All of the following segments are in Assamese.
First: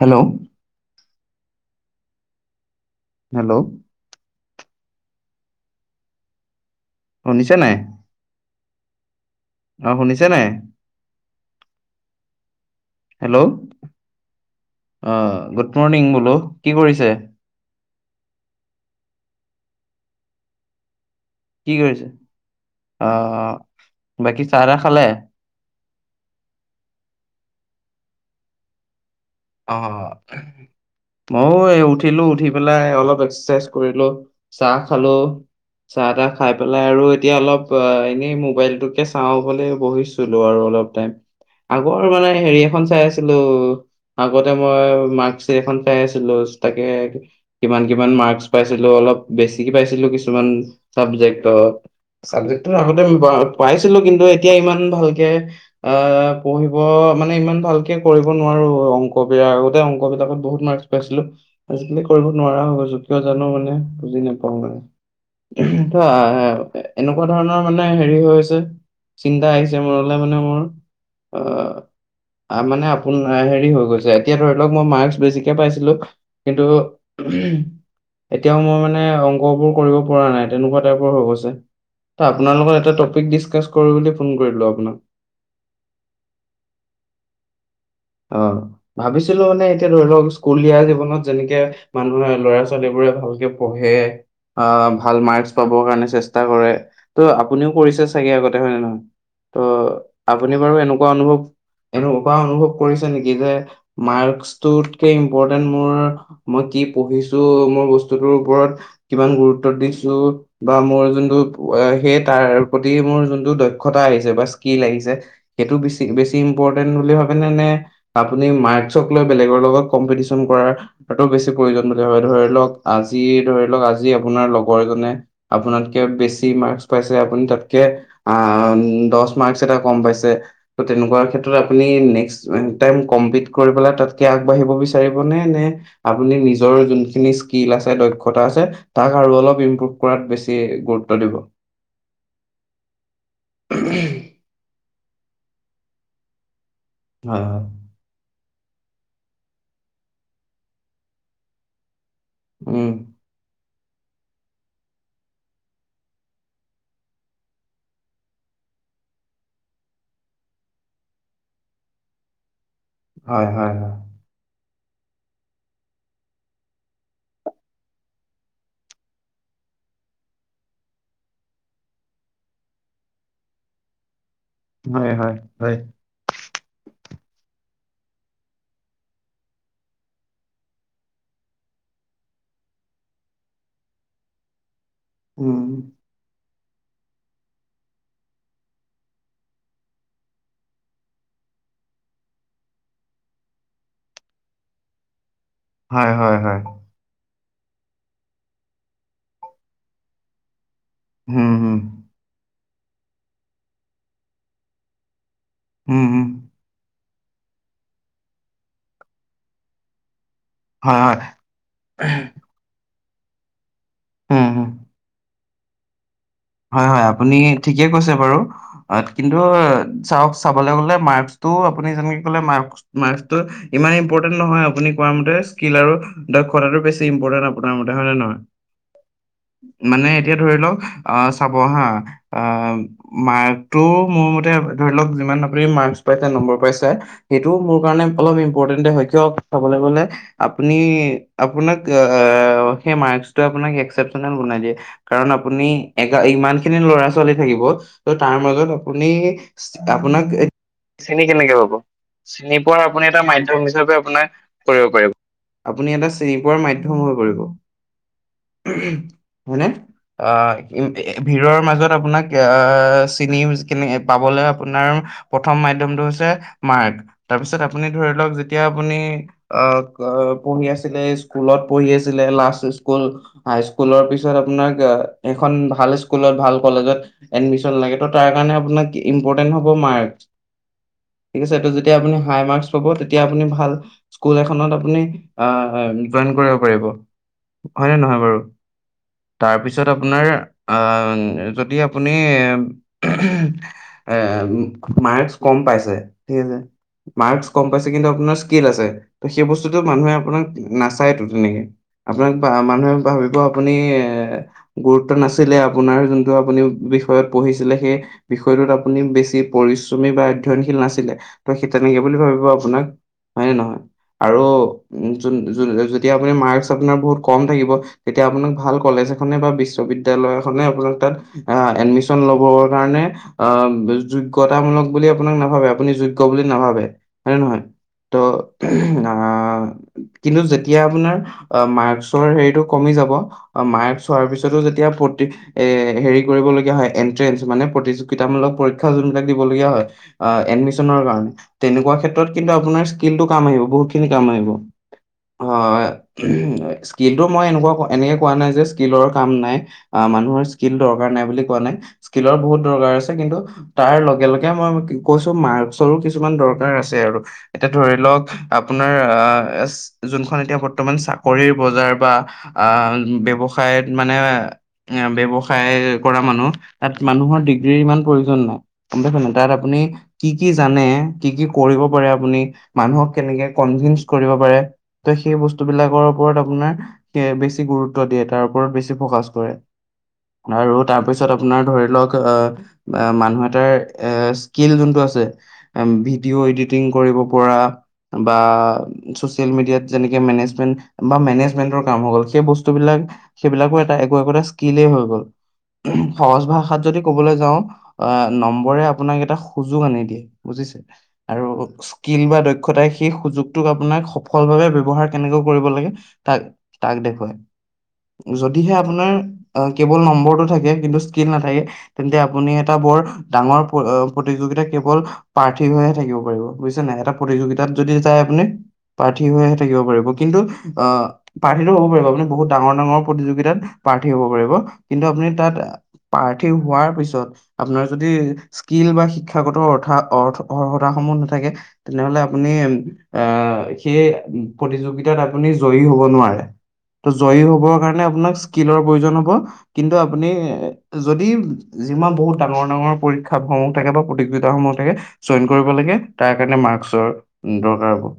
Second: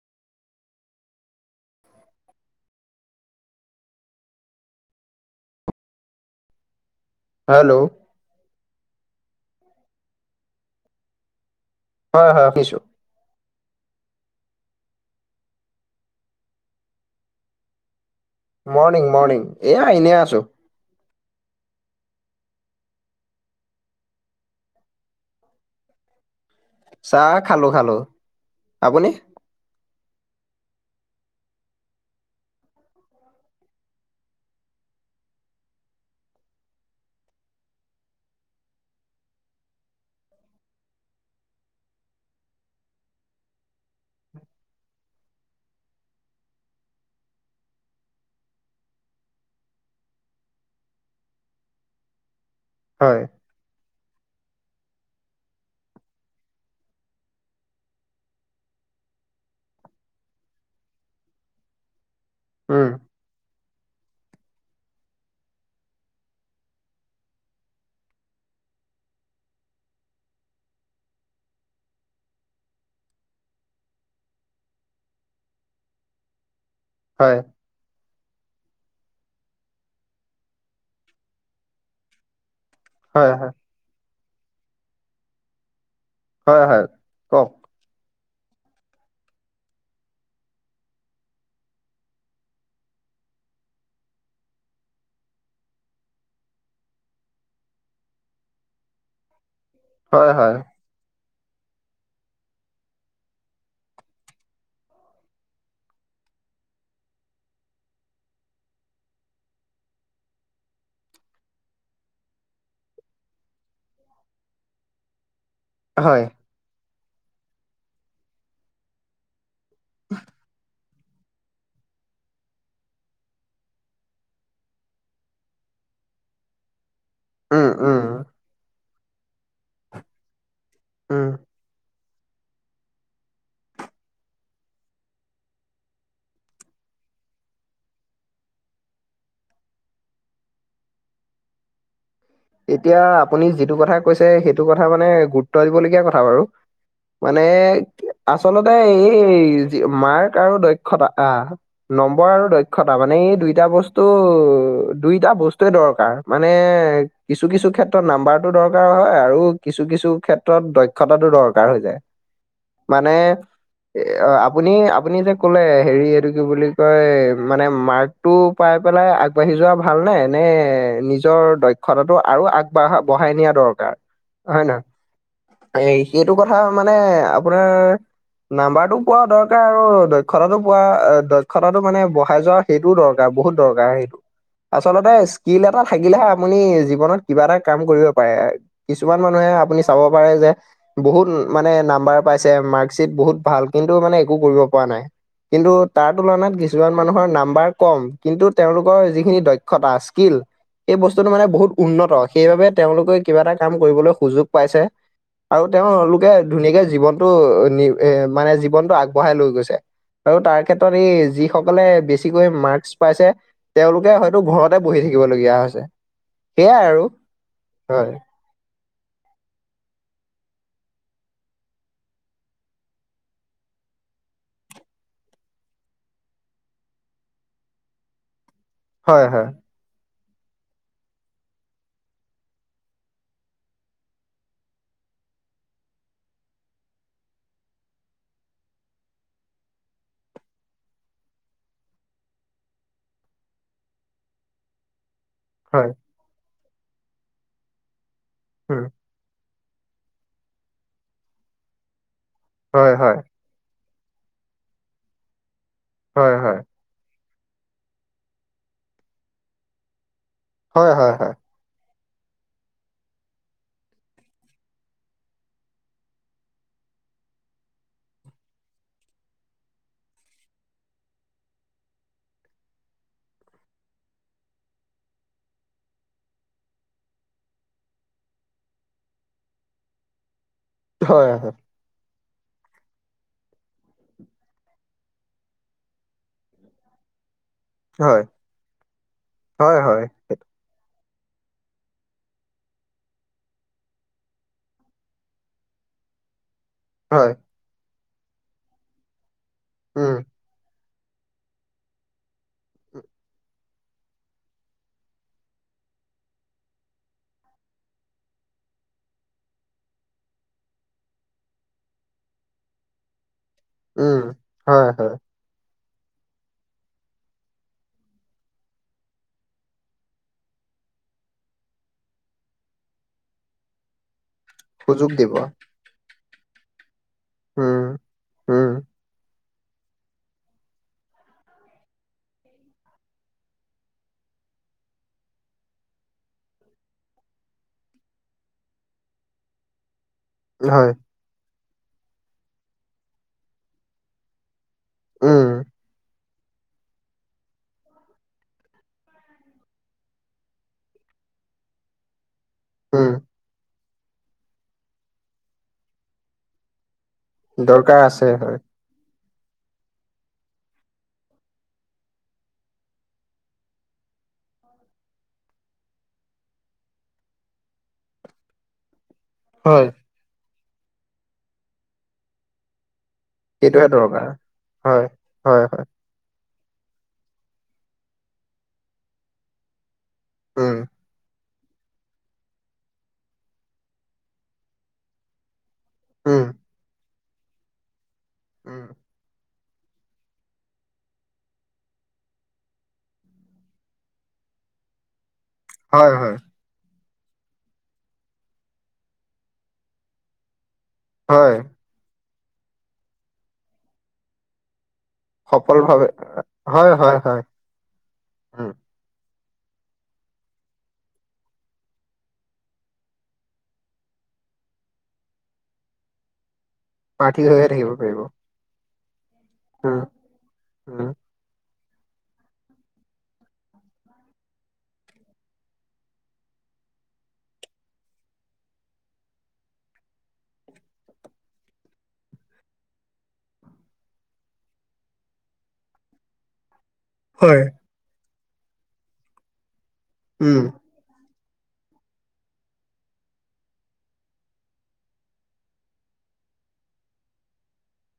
হেল্ল'। হেল্ল'। শুনিছা হেল্ল' নাই? অ' শুনিছে নাই? হয় হয়, শুনিছো। হেল্ল' গুড মৰ্ণিং বোলো কি কৰিছে? মৰ্ণিং মৰ্ণিং এয়া এনে আছো। কি কৰিছে? অ' বাকী চাহ- তাহ খালে? চাহ খালো- খালো আপুনি? অ' ময়ো উঠিলো উঠি পেলাই অলপ এক্সাৰচাইজ কৰিলো চাহ খালো চাহ - তাহ খাই পেলাই আৰু এতিয়া অলপ এনেই মোবাইলটোকে চাওঁ বুলি বহিছিলো আৰু অলপ টাই আগৰ মানে হেৰি এখন চাই আছিলো। আগতে মই মাৰ্কিট এখন চাই আছিলো, তাকে কিমান কিমান মাৰ্ক পাইছিলো অলপ বেছিক পাইছিলো কিছুমান চাবজেক্টত। আগতে হয় পাইছ কিন্তু এতিয়া ইমান ভালকে অ পঢ়িব মানে ইমান ভালকে কৰিব নোৱাৰো অং কবাৰ আগতে অংক বিলাকত বহুত মাৰ্ক পাইছিলো আজিকি কৰিব নোৱাৰা হয় উম গৈছো কিয় জানো মানে, বুজি নাপাও মানে ত এনেকুৱা ধৰণৰ মানে হেৰি হৈ হৈছে চিন্তা আহিছে মনলৈ মানে মোৰ অ মানে আপোন হেৰি হৈ গৈছে, এতিয়া ধৰি লওক মই মাৰ্কছ বেছিকে পাইছিলো। কিন্তু, হয় এতিয়াও মোৰ মানে নে, অংকবোৰ কৰিব পৰা নাই? তেনেকুৱা টাইপৰ হৈ গৈছে। ত' আপোনাৰ লগত এটা টপিক হয় হয় দিচকাছ কৰোঁ বুলি ফোন কৰিলোঁ আপোনাক। হয়, হয়, কওঁক। অ' ভাবিছিলো মানে এতিয়া ধৰি লওক স্কুলীয়া জীৱনত যেনেকে মানুহে লৰা ছোৱালী বোৰে ভালকে পঢ়ে আহ ভাল মাৰ্ক্স পাবৰ কাৰনে চেষ্টা কৰে ত আপুনিও কৰিছে চাগে আগতে হয় নে নহয়? ত হয় হয় আপুনি বাৰু এনেকুৱা অনুভৱ এনকোৱা অনুভৱ কৰিছে নেকি যে মাৰ্ক্সটোতকে ইম্পৰ্টেণ্ট মোৰ, মই কি পঢ়িছোঁ, মোৰ বস্তুটোৰ উপৰত কিমান গুৰুত্ব দিছোঁ, বা মই যো এ সেই তাৰ প্ৰতি মোৰ যোনটো দক্ষতা আহিছে বা স্কিল্ আহিছে সেইটো বেছি হয় বেছি ই্পৰ্ট তেন বুলি ভাবে নে নে আপুনি মাৰ্ক চকলে বেলেগ লগত কম্পিতিছন কৰাৰ টো বেছি প্ৰয়োজন বুলি ভাবে, ধৰি লওক আজি ধৰি লওক আজি আপোনাৰ লগৰ এজনে আপোনাতকে বেছি মাৰ্ক্স পাইছে আপুনি উম তাতকে উম আ দছ মাৰ্ক্স এটা কম পাইছে ত তেনেকুৱা উম ক্ষেত্ৰত আপুনি নে এ টাইম কম্পিত কৰি পেলাই তাতকে আগবাঢ়িব বিচাৰিব নে? নে আপুনি নিজৰ যোনখিনি স্কিল আছে দক্ষতা আছে তাক আৰু অলপ ইম্প্ৰভ কৰাত বেছি গুৰুত্ব দিব? এতিয়া আপুনি যিটো কথা কৈছে সেইটো কথ কথা মানে গুৰুত্ব দিবলগীয়া কথা বাৰু। মানে আচলতে এই এই যি মাৰ্ক আৰু দক্ষতা আহ নম্বৰ আৰু দক্ষতা মানে এই দুইটা বচ তো দুইটা বস্তুয়ে দৰকাৰ মানে কিছু-কিছু ক্ষেত্ৰত নাম্বাৰটো দৰকাৰ হয় আৰু কিছু-কিছু ক্ষেত্ৰত দক্ষতাটো দৰকাৰ হৈ যায়। মানে হয় হয় এ অ, আপ আপুনি- আপুনি যে ক'লে হেৰি এইটো কি বুলি কয় মানে মাৰ্কটো পাই পেলাই আগবাঢ়ি যোৱা ভালনে নে নিজৰ দক্ষ দক্ষতাতো আৰু আগবাঢ়া বঢ়াই নিয়া দৰকাৰ হয় ন' উম হয় হয় হয় হয় হয় হয় এই সেইটো ক কথা মানে আপোনাৰ নাম্বাৰটো পোৱা দৰকাৰ আৰু দক্ষতাটো পোৱা দক্ষতাটো মানে বঢ়াই যোৱা সেইটোও দৰকাৰ বহুত দৰকাৰ সেইটো। আচলতে উম স্কিল এটা থাকিলেহে আপুনি জীৱনত কিবা এটা কাম কৰিব পাৰে কিছুমান মানুহে আপুনি চাব পাৰে যে বহুত মানে নাম্বাৰ পাইছে মাৰ্কশ্বিট বহুত ভাল কিন্তু মানে একো কৰিব পৰা নাই। কিন্তু তাৰ হয় হয় তুলনাত হয় কিছুমান মানুহৰ নাম নাম্বাৰ কম কিন্তু তেওঁলোকৰ যিখিনি দক্ষতা স্কিল এই উম, মানে বহুত হুম, উন্নত সেইবাবে তেওঁলোকে কিবা এটা কাম কৰিবলৈ সুযোগ পাইছে। আৰু হুম, হুম, তেওঁলোকে ধুনীয়াকে জীৱন টো এ মানে জীৱনটো আগবঢ়াই লৈ গৈছে। আৰু তাৰ ক্ষেত্ৰত হয়, এই হয়। যিসকলে বেছিকৈ মাৰ্ক্স পাইছে। তেওঁলোকে হয়তো উম, হুম, ঘৰতে বহি থাকিবলগীয়া হয়। আছে। হয়, হয়, আপুনি ঠিকে কৈছে বাৰু। কিন্তু চাওক চাবলৈ গলে মাৰ্ক্সটো আপুনি যেনেকে কলে মাৰ্ক্স মাৰ্ক্সটো ইমান ইম্পৰ্টেন্ট নহয় আপুনি কোৱা মতে স্কিল আৰু দক্ষতাটো বেছি ইম্পৰ্টেণ্ট আপোনাৰ মতে হয় নে নহয়। হয় হয় মানে এতিয়া ধৰি লওক আ'চাব হা আ' মাৰ্কটো মোৰ মতে ধৰি লওক যিমান আপুনি মাৰ্ক্স পাইছে নম্বৰ পাইছে সেইটো মোৰ মতে অলপ ইম্পৰ্টেণ্টে হয় কিয় চাবলৈ গ'লে আপুনি আপোনাক এ সেই মাৰ্ক্সটোৱে আপোনাক এক্সচেপটেবল বনাই দিয়ে। কাৰণ আপুনি হয় ইমান খিনি ল'ৰা ছোৱালী থাকিব। ত' তাৰ মাজত উম আপুনি আপোনাক চিনি কেনেকে পাব। চিনি পোৱাৰ হয় আপুনি হয় এটা মাধ্যম হিচাপে কৰিব পাৰিব। আপুনি এটা চিনি হয় হয় পোৱাৰ মাধ্যম হৈ পৰিব। হয়নে, অ। উম হয় হয় হয় ভিৰৰ মাজত আপোনাক এ চিনি পাবলৈ আপোনাৰ প্ৰথম মাধ্যমটো হৈছে মাৰ্ক তাৰপিছত আপুনি ধৰি লওক যেতিয়া আপুনি আ' পঢ়ি আছিলে স্কুলত পঢ়ি আছিলে লাষ্ট স্কুল হাই স্কুলৰ পিছত আপোনাক এখন ভাল স্কুলত, ভাল কলেজত এডমিছন লাগে ত' তাৰ কাৰণে আপোনাক ইমপৰ্টেন্ট হব মাৰ্ক্স। হয় ঠিক আছে ত' যেতিয়া আপুনি ভাল মাৰ্ক্স পাব তেতিয়া আপুনি ভাল স্কুল এখনত আপুনি আ' জইন কৰিব পাৰিব। হয়নে নহয় হয় বাৰু। তাৰ হয় পিছত হয় আপোনাৰ আ' উম যদি আপুনি এ মাৰ্ক্স কম পাইছে, ঠিক আছে হয় মাৰ্ক্স কম পাইছে কিন্তু আপোনাৰ স্কিল আছে। ত' সেই বস্তুতটো মানুহে উম আপোনাক নাচা নাচাইতো তেনেকে, আপোনাক বা মানুহে ভাবিব আপুনি এ গুৰুত্ব নাছিলে আপোনাৰ যোনটো আপুনি বিষয়ত পঢ়িছিলে সেই বিষয়টোত আপুনি বেছি পৰিশ্ৰমী বা অধ্যয়নশীল নাছিলে ত' সেই তেনেকে বুলি ভাবিব আপোনাক। হয় নে নহয় উম আৰু হয় হয় তিয়া আপু মাৰ্কচ আপোনাৰ বহুত কম থাকিব তেতিয়া আপোনাক ভাল কলেজ এনে বা বিশালয় আ এমিন ল কাৰণ তামলক বুলি সুযোগ দিব আপোনাক নাভাবে আপুনি য, বুলি নাভাবে, হয় নহয় উম ত উম কিন্ত যেতিয়া আপোনাৰ মকৰ হত কমি যাব ম্কোৱাৰ পি যেতিয়া প্ৰতি এ হেৰি কৰিবলগীয়া হয় এন্ট্ৰেন্ঞ্চ মানে প্ৰতিযোগিতামূলক পৰীক্ষা যোনবিলাক দিবলগীয়া হয়। অ হয় এডমিচনৰ কাৰণে, তেনেকুৱা ক্ষেত্ৰত কিন্তু আপোনাৰ স্কিলটো কাম আহিব বহুত কিনি কাম আহিব। উম অ'। স্কিলটো মই এনেকুৱা এনেকৈ কোৱা নাই যে স্কিলৰ কাম নাই, মানুহৰ স্কিলৰ দৰকাৰ নাই বুলি কোৱা নাই স্কিলৰ বহুত দৰকাৰ উম আছে কিন্তু তাৰ লগে লগে মই কৈছো মাস্কৰো কিছুমান দৰকাৰ আছে আৰু। এতিয়া ধৰি দৰকাৰ লওঁক আছে হয় আপোনাৰ অ'। জোনখন এতিয়া বৰ্তমান চাকৰিৰ বজাৰ বা আহ, ব্যৱসায় মানে ব্যৱসায় কৰা মানুহ, তাত মানুহৰ ডিগ্ৰীৰ ইমান প্ৰয়োজন নাই। [unintelligible] তাৰ আপুনি হয় কি কি জানে কি কি কৰিব পাৰে আপুনি মানুহক কেনেকে সেইটোহে কনভিন্স দৰকাৰ কৰিব পাৰে, হয় ত' সেই বস্তু হয় হয় বিলাকৰ ওপৰত আপোনাৰ বেছি গুৰুত্ব দিয়ে তাৰ ওপৰত বেছি ফকাচ কৰে। আৰু উম তাৰপিছত আপোনাৰ ধৰি লওঁক অ' মানুহ এটাৰ স্কিল যোনটো আছে উম ভিডিঅ' এডিটিং কৰিব পৰা বা উম, চচিয়েল মিডিয়া যেনেকে মেনেজমেন বা মেনেজমেন্টৰ কাম হ'ল সেই বস্তুবিলাক সেইবিলাকৰ এটা একো একোটা স্কিলেই হৈ গ'ল। হয়, হয়, সহজ ভাষাত যদি ক'বলৈ যাওঁ অ' নম্বৰে আপোনাক এটা সুযোগ আনি দিয়ে, বুজিছে। আৰু হয়, স্কিল বা দ দক্ষতাই সেই সুযোগটোক আপোনাক সফলভাৱে ব্যৱহাৰ কেনেকৈ কৰিব সফল লাগে ভাৱে তাক হয়, তাক হয়, দেখুৱাই। হয়, উম, যদিহে আপোনাৰ আ কেৱল নম্বৰটো থাকে কিন্তু স্কিল নাথাকে তেন্তে আপুনি এটা বৰ ডাঙৰ প প্ৰতিযোগিতা কেৱল পাৰ্থী হৈহে থাকিব পাৰিব। বুজিছে নাই, এটা প্ৰাৰ্থী হৈয়ে প্ৰতিযোগিতাত থাকিব যদি পাৰিব। যায় আপুনি প্ৰাৰ্থী হৈহে থাকিব উম, পাৰিব, কিন্তু অ' উম, পাৰ হ'ব পাৰিব আপুনি বহুত ডাঙৰ-ডাঙৰ প্ৰতিযোগিতাত প্ৰাৰ্থী হ'ব পাৰিব কিন্তু আপুনি তাত প্ৰাৰ্থী হোৱাৰ পিছত আপোনাৰ যদি স্কিল বা শিক্ষাগত অৰ্থা অৰ্থ সমূহ নাথাকে তেনেহ'লে আপুনি এ সেই প্ৰতিযোগিতাত আপুনি জয়ী হ'ব নোৱাৰে। জয়ী হয়, হ'বৰ কাৰণে আপোনাক স্কিলৰ প্ৰয়োজন হ'ব কিন্তু আপুনি উম, যদি যিমান বহুত ডাঙৰ-ডাঙৰ পৰীক্ষা সমূহ থাকে বা প্ৰতিযোগিতাসমূহ থাকে জইন কৰিব লাগে তাৰ কাৰণে মাৰ্কচৰ দৰকাৰ হ' ব।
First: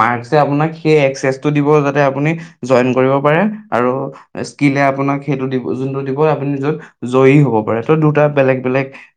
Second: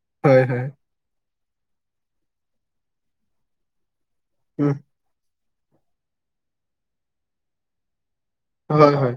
মাৰ্কচ এ হয়, হয়, আপোনাক সেই একচেছ টো দিব যাতে আপুনি জইন কৰিব পাৰে আৰু উম, স্কিলে আপোনাক সেইটো দিব যোনটো দিব আপুনি নিজ জয়ী হ'ব পাৰে ত' দুটা বেলেগ- বেলেগ হয়, হয়,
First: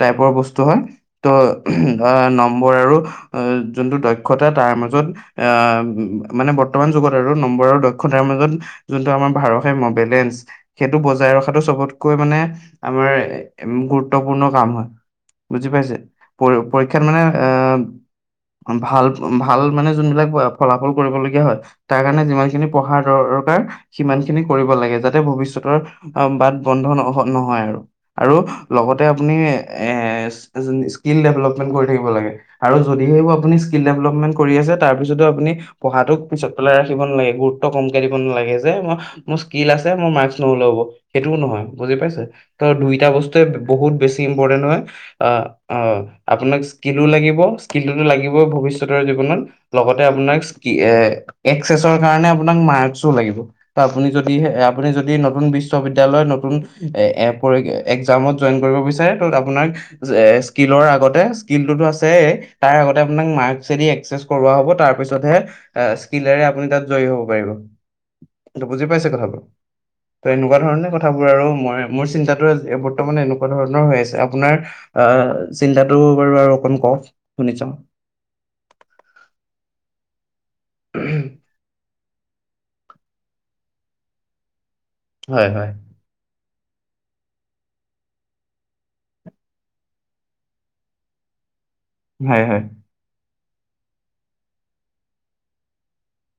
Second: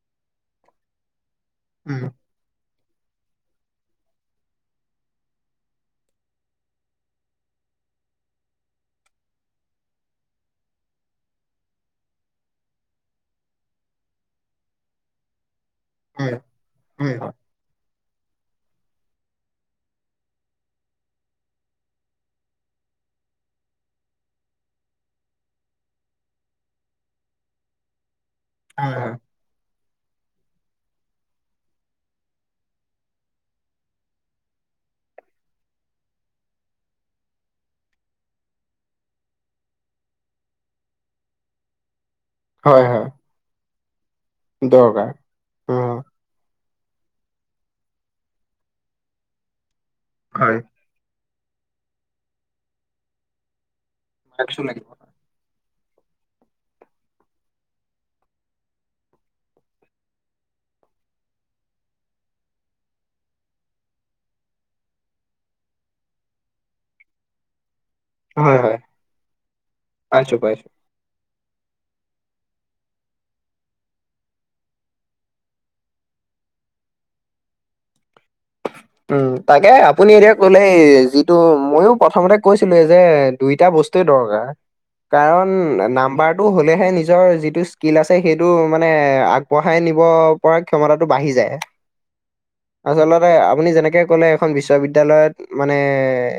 টাইপৰ বস্তু হয়। ত' উম, ন নম্বৰ আৰু এ জোনটো দক্ষতা তাৰ মাজত এ মানে বৰ্তমান যুগত আৰু নম্বৰ আৰু দক্ষ ক্ষতাৰ মাজত যোনটো আমাৰ ভাৰসাম্য বেলেঞ্চ সেইটো বজাই ৰখাটো চবতকৈ মানে আমাৰ গুৰুত্বপূৰ্ণ কাম হয়। বুজি পাইছে, হয়, পৰ পৰীক্ষাত হয়, মানে হয়, আ ভাল- ভাল মানে যোনবিলাক ফলাফল কৰিবলগীয়া হয়, তাৰ কাৰণে যিমান খিনি পঢ়াৰ দৰকাৰ, সিমান খিনি কৰিব লাগে যাতে ভৱিষ্যতৰ বাট বন্ধ ন নহয় আৰু। আৰু হয়, লগতে হয়, আপুনি এ স্কিল ডেভেলপমেন্ট কৰি থাকিব লাগে, আৰু যদিহে বোৰ আপুনি স্কিল ডেভেলপমেন্ট কৰি আছে তাৰ পিছতো আপুনি পঢ়াতোক পিছত পেলাই ৰাখিব নালাগে গুৰ ৰুত্ত কমকে দিব নালাগে যে মই মোৰ স্কিল আছে মোৰ মাৰ্কছ নহ'লেও হ'ব, সেইটোও নহয় বুজি পাইছে। ত' হয়, হয়, দুইটা বস্তুৱে বহুত বেচ চি ইম্পৰ্টেণ্ট হয়, দৰকাৰ আ-আ উম, আপোনাক স্কিলো লাগিব স্কিলতোটো লাগিবই ভৱিষ্যতৰ জীৱনত লগতে আপোনাক হয়। স্কি এ এক্সেছৰ কাৰণে আপোনাক মাৰ্কছো লাগিব। ত' আপুনি যদি পাইছো লাগিব, আপুনি যদি নতুন বিছ বিশ্ববিদ্য়ালয় নতুন এ একজামত জইন কৰিব বিচাৰে ত' আপোনাক স্কিলৰ আগতে স্কিল টোতো আছেই তাৰ আগতে আপোনাক মাৰ্কদি এক্সেছ কৰোৱা হ'ব তাৰ পিছতহে স্কিলৰে আপুনি তাত জয় হ'ব। বাঢ়িব হয়, ত হয়, বুজি পাইছে কথাবোৰ ত পাইছো, এনেকুৱা পাইছো, ধৰণে কথা মই মোৰ চিন্তটো বৰ্তমান এনেকুৱা ধৰণৰ হৈ আছে আপোনাৰ আহ চিন্তাটো বাৰু আৰু অকণ ক শুনিছা উম তাকে আপুনি এতিয়া বলে যিটো মইয়ো প্ৰথমতে কৈছিলো এই যে দুইটা বস্তুৱে দৰকাৰ কাৰণ হয় হয় নাম্বাৰটো হ'লেহে নিজৰ যিটো [unintelligible] ল আছে সেইটো মানে আগবঢ়াই নিব পৰা ক্ষমতাটো বাঢ়ি যায় হয় হয় আচলতে আপুনি যেনেকে কলে, এখন বিশ্ববিদ্যয়ালয়ত মানে,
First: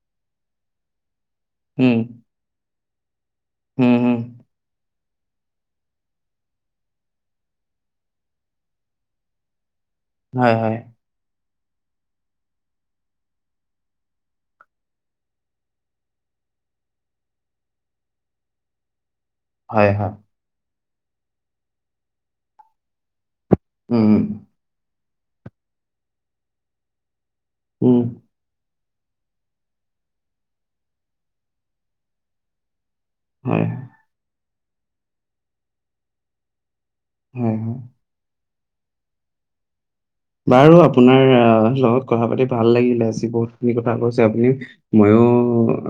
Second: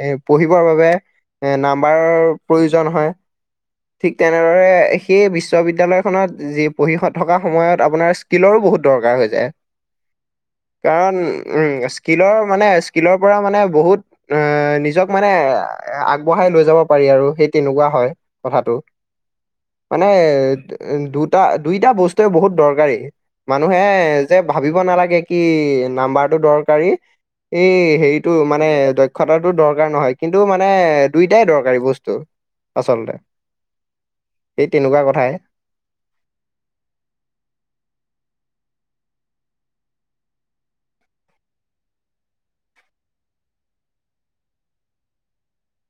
এ পঢ়িবৰ বাবে- এ উম নাম্বাৰৰ প্ৰয়োজন- [unintelligible] উম ঠিক উম তেনেদৰে- সেই বিশ্ববিদ্য়ালয়খনত যি পঢ়ি থকা সময়ত, আপোনাৰ স্কিলৰো বহুত দৰকাৰ হৈ যায়। হয় হয় কাৰণ- উ' স্কিলৰ মানে, স্কিলৰ পৰা মানে বহুত নিজক, মানে আগবঢ়াই লৈ যাব পাৰি আৰু সেই তেনেকুৱা হয় কথাটো। হয় হয় মানে- উ' দুটা-দুইটা বস্তুৱে বহুত দৰকাৰী। মানুহে উম যে ভাবিব নালাগে- কি নাম্বাৰ- টো দৰকাৰী- এই উম হেৰিটো মানে- দক্ষতাটো দৰকাৰ নহয়, কিন্তু মানে দুইটাই দৰকাৰী বস্তু। আচলতে- হয় এই তেনেকুৱা কথাই। হয়-হয়। বাৰু আপোনাৰ লগত কথা পাতি ভাল লাগিলে। আজি বহুতখিনি কথা কৈছে আপুনি। ময়ো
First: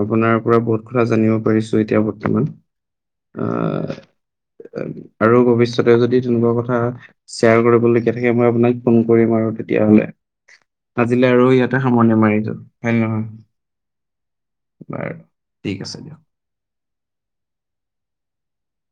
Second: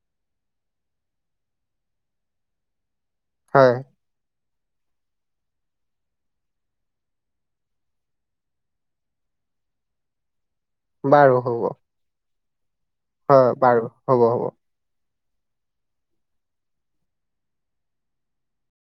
আপোনাৰ পৰা বহুত কথা জানিব পাৰিছো এতিয়া, বৰ্তমান। হয় অ' আৰু ভৱিষ্যতে যদি তেনেকুৱা কথা শ্বেয়াৰ কৰিবলগীয়া থাকে, মই আপোনাক- ফোন কৰিম আৰু তেতিয়াহ'লে। আজিলে বাৰু আৰু হ'ব ইয়াতে সামৰণি মাৰি যল। হয়, বাৰু হ'ব-হ'ব। বাৰু ঠিক আছে দিয়ক।